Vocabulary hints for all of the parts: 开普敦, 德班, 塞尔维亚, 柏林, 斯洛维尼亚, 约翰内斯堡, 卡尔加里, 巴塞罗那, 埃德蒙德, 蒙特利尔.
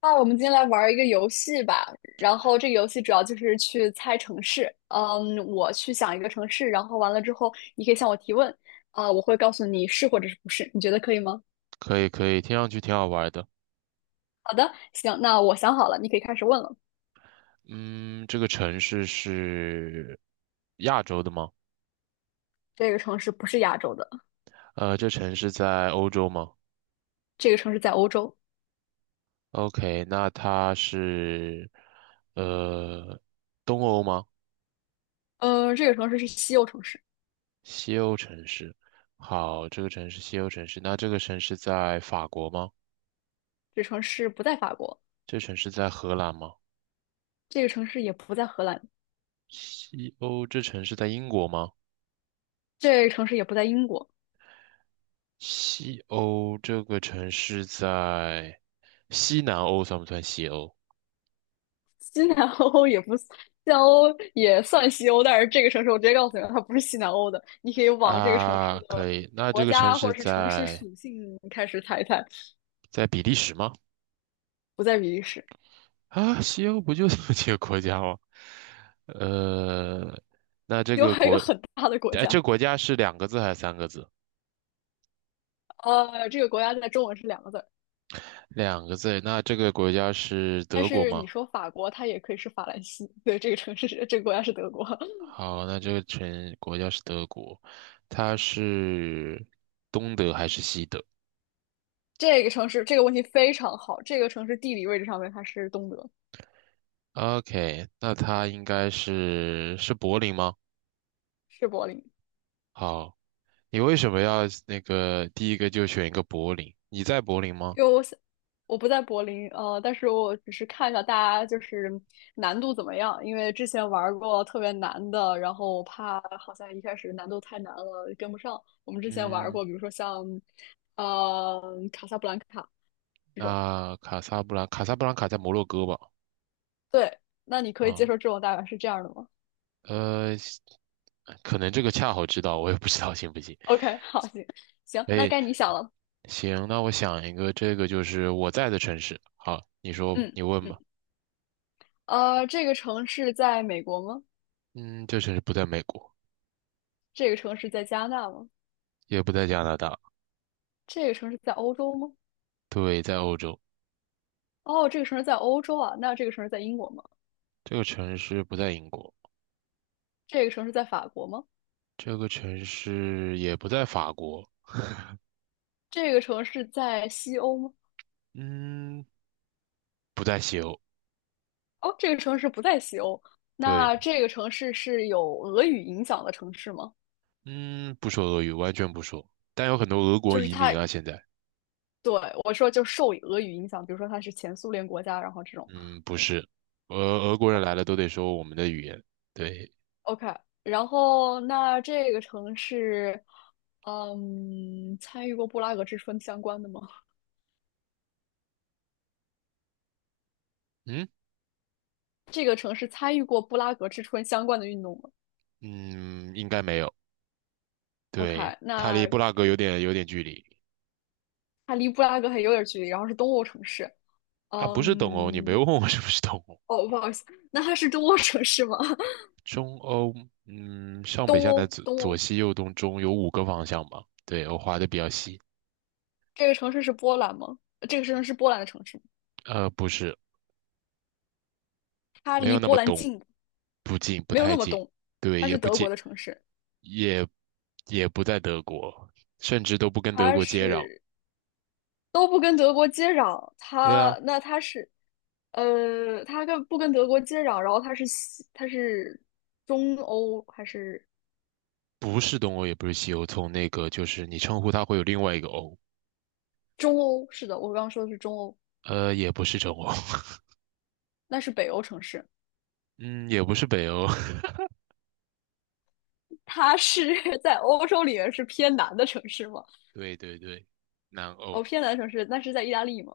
那我们今天来玩儿一个游戏吧，然后这个游戏主要就是去猜城市。嗯，我去想一个城市，然后完了之后，你可以向我提问，我会告诉你是或者是不是，你觉得可以吗？可以可以，听上去挺好玩的。好的，行，那我想好了，你可以开始问了。嗯，这个城市是亚洲的吗？这个城市不是亚洲的，这城市在欧洲吗这个城市在欧洲。？OK，那它是呃东欧吗？嗯，这个城市是西欧城市，西欧城市。好，这个城市西欧城市，那这个城市在法国吗？这个城市不在法国，这城市在荷兰吗？这个城市也不在荷兰，西欧这城市在英国吗？这个城市也不在英国，西欧这个城市在西南欧算不算西欧？西南欧也不，西南欧也算西欧，但是这个城市我直接告诉你了它不是西南欧的。你可以往这个城市啊，的可以。那这国个城家或市者是城市在属性开始猜一猜。比利时吗？不在比利时，啊，西欧不就这么几个国家吗？呃，那这另个还有一国，个很大的国哎，这家。个国家是两个字还是三个字？这个国家在中文是两个字儿，两个字。那这个国家是但德国是吗？你说法国，它也可以是法兰西。对，这个城市是这个国家是德国，好，那这个城国家是德国，它是东德还是西德这个城市这个问题非常好，这个城市地理位置上面它是东德，？OK，那它应该是是柏林吗？是柏林。好。你为什么要那个第一个就选一个柏林？你在柏林吗？因为我想我不在柏林，但是我只是看一下大家就是难度怎么样，因为之前玩过特别难的，然后我怕好像一开始难度太难了跟不上。我们之前玩嗯，过，比如说像呃卡萨布兰卡这种。那卡萨布兰，卡萨布兰卡在摩洛哥吧？对，那你可以接啊，受这种大概是这样的吗呃，可能这个恰好知道，我也不知道行不行。？OK，好，行，可那以，该你想了。行，那我想一个，这个就是我在的城市。好，你说吧，嗯你问嗯，吧。这个城市在美国吗？嗯，这城市不在美国，这个城市在加拿大吗？也不在加拿大，这个城市在欧洲吗？对，在欧洲。哦，这个城市在欧洲啊，那这个城市在英国吗？这个城市不在英国，这个城市在法国吗？这个城市也不在法国，这个城市在西欧吗？嗯，不在西欧，哦，这个城市不在西欧。那对。这个城市是有俄语影响的城市吗？嗯，不说俄语，完全不说。但有很多俄国就是移民它，啊，现在，对，我说就受俄语影响，比如说它是前苏联国家，然后这种。嗯，不是，俄国人来了都得说我们的语言。对，OK，然后那这个城市，嗯，参与过布拉格之春相关的吗？嗯这个城市参与过布拉格之春相关的运动吗嗯，应该没有。对，？OK，它离那布拉格有点距离它离布拉格还有点距离，然后是东欧城市。啊，不是东欧，你没嗯，有问我 是不是东欧。哦，不好意思，那它是东欧城市吗？中欧，嗯，上北东下南欧，东左欧，西右东中有五个方向吧？对，我划的比较细。这个城市是波兰吗？这个城市是波兰的城市吗，不是，它没离有那波么兰东，近，不近，不没有太那么近，东，对，它也是不德国近。的城市，也也不在德国，甚至都不跟德它国接壤。是都不跟德国接壤，对啊，它那它是，呃，它跟不跟德国接壤，然后它是中欧还是不是东欧，也不是西欧，从那个就是你称呼它会有另外一个欧，中欧？是的，我刚刚说的是中欧，也不是中欧，那是北欧城市，嗯，也不是北欧，它是 在欧洲里面是偏南的城市吗？对对对，南欧，哦，偏南城市，那是在意大利吗？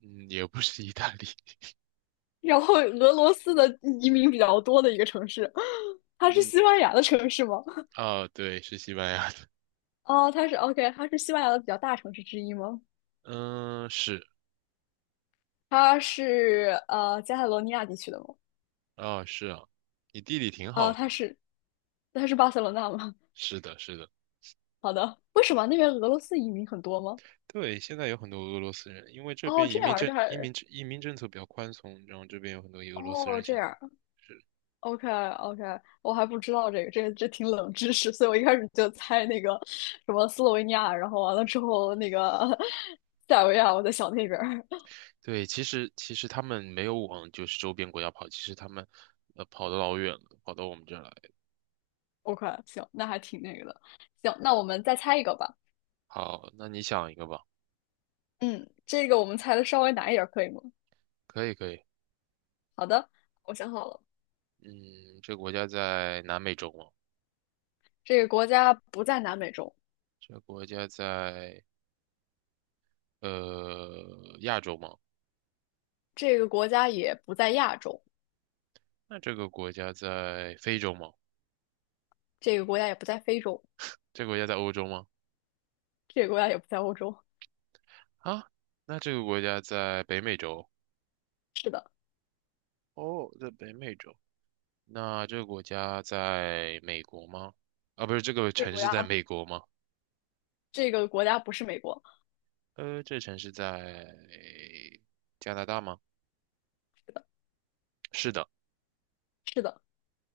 嗯，也不是意大利，然后俄罗斯的移民比较多的一个城市，它是嗯，西班牙的城市吗？啊，对，是西班牙的，哦，它是 OK，它是西班牙的比较大城市之一吗？嗯，是，它是加泰罗尼亚地区的吗？啊，是啊，你地理挺啊，好的，它是巴塞罗那吗？是的，是的。好的，为什么那边俄罗斯移民很多吗？对，现在有很多俄罗斯人，因为这哦，边移这样民儿政这还，移民政策比较宽松，然后这边有很多俄罗斯哦人这现样在。儿 是。OK OK，我还不知道这个，这挺冷知识，所以我一开始就猜那个什么斯洛维尼亚，然后完了之后那个 塞尔维亚，我在想那边儿。对，其实他们没有往就是周边国家跑，其实他们跑得老远了，跑到我们这儿来。OK，行，那还挺那个的。行，那我们再猜一个吧。好，那你想一个吧，嗯，这个我们猜的稍微难一点儿，可以吗？可以可以。好的，我想好了，嗯，这个国家在南美洲吗？这个国家不在南美洲，这个国家在亚洲吗？这个国家也不在亚洲，那这个国家在非洲吗？这个国家也不在非洲，这个国家在欧洲吗？这个国家也不在欧洲。啊，那这个国家在北美洲。是的，哦，在北美洲。那这个国家在美国吗？啊，不是，这个这个城国市在家，美国吗？这个国家不是美国。这城市在加拿大吗？是的。是的。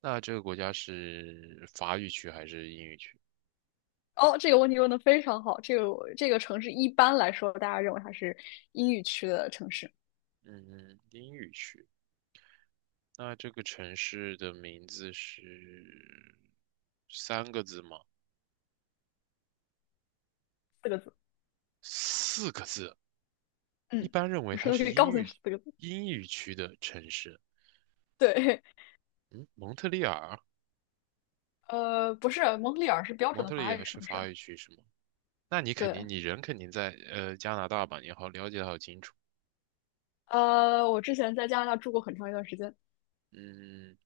那这个国家是法语区还是英语区？哦，这个问题问的非常好。这个城市一般来说，大家认为它是英语区的城市，嗯，英语区。那这个城市的名字是三个字吗？四个字。四个字。一嗯，般认为我它说的可是以英告诉语你是四个字。区的城市。对，嗯，蒙特利尔，不是，蒙特利尔是标准蒙的特利法语尔是城市法啊。语区是吗？那你肯定，对，你人肯定在加拿大吧？你好了解的好清楚。我之前在加拿大住过很长一段时间。嗯，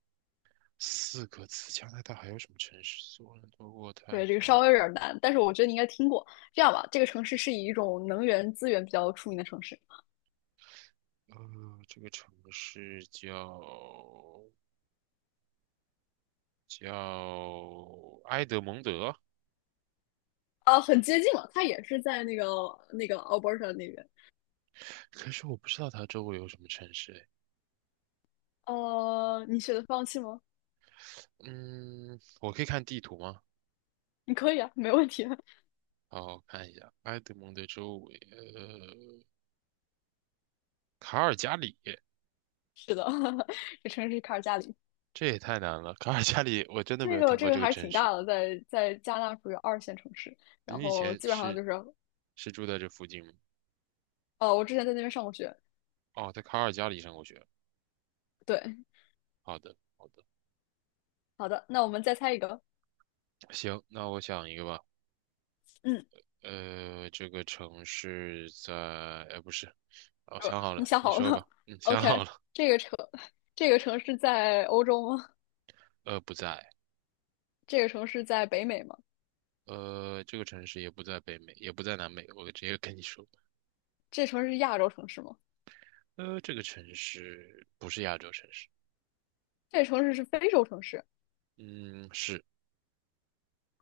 四个字，加拿大还有什么城市？索伦多、渥太对，这个稍华，微有点难，但是我觉得你应该听过。这样吧，这个城市是以一种能源资源比较出名的城市。呃，这个城市叫埃德蒙德，很接近了，它也是在那个 Alberta 那边。可是我不知道它周围有什么城市诶。呃，你选择放弃吗？嗯，我可以看地图吗？你可以啊，没问题啊。好，我看一下埃德蒙德周围，卡尔加里，是的，这城市是卡尔加里，这也太难了。卡尔加里，我真的没这有个听这过个这个还是城挺市。大的，在加拿大属于二线城市，然你以后前基本上是就是，是住在这附近吗？哦，我之前在那边上过学。哦，在卡尔加里上过学。对，好的，好的，好的，那我们再猜一个。行，那我想一个吧。嗯，呃，这个城市在，呃，不是，哦，呃想好你了，想你好了说吗吧。嗯，想？OK，好了。这个城，这个城市在欧洲吗？呃，不在。这个城市在北美吗？这个城市也不在北美，也不在南美。我直接跟你说，这城市是亚洲城市吗？这个城市不是亚洲城市。这个城市是非洲城市嗯，是。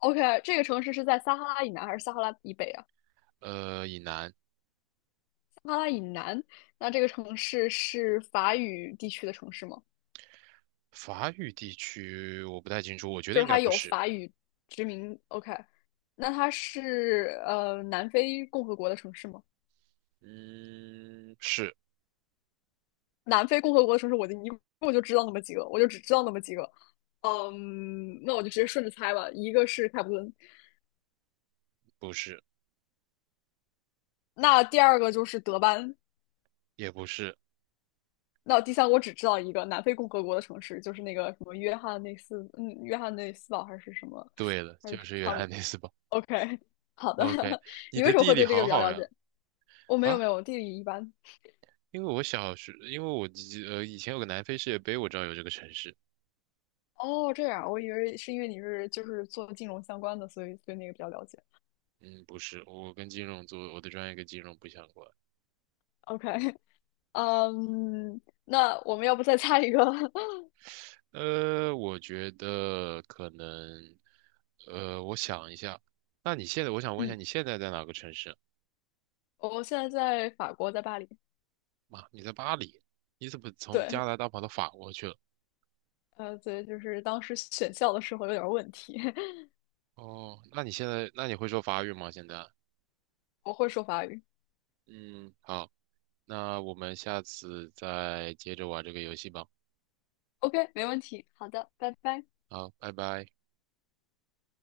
？OK，这个城市是在撒哈拉以南还是撒哈拉以北啊？呃，以南，撒哈拉以南，那这个城市是法语地区的城市吗？法语地区我不太清楚，我觉就得是应该它不有是。法语殖民。OK，那它是南非共和国的城市吗？嗯，是南非共和国的城市，我一共就知道那么几个，我就只知道那么几个。嗯，那我就直接顺着猜吧。一个是开普敦，不是？那第二个就是德班，也不是。那第三个我只知道一个南非共和国的城市，就是那个什么约翰内斯，嗯，约翰内斯堡还是什么，对了，还就是是约差不翰多。内斯堡。OK，好 的。OK，你你为的什么地会理对这个好比较好了呀。解？我没有啊，没有，地理一般。因为我小时，因为我记以前有个南非世界杯，我知道有这个城市。哦，这样，我以为是因为你是就是做金融相关的，所以对那个比较了解。嗯，不是，我跟金融做，我的专业跟金融不相关。OK，嗯，那我们要不再猜一个？呃，我觉得可能，呃，我想一下。那你现在，我想问一下，嗯，你现在在哪个城市？我现在在法国，在巴黎。妈，你在巴黎？你怎么从对，加拿大跑到法国去了？就是当时选校的时候有点儿问题，哦，那你现在，那你会说法语吗？现在？我会说法语。嗯，好，那我们下次再接着玩这个游戏吧。OK，没问题。好的，拜拜。好，拜拜。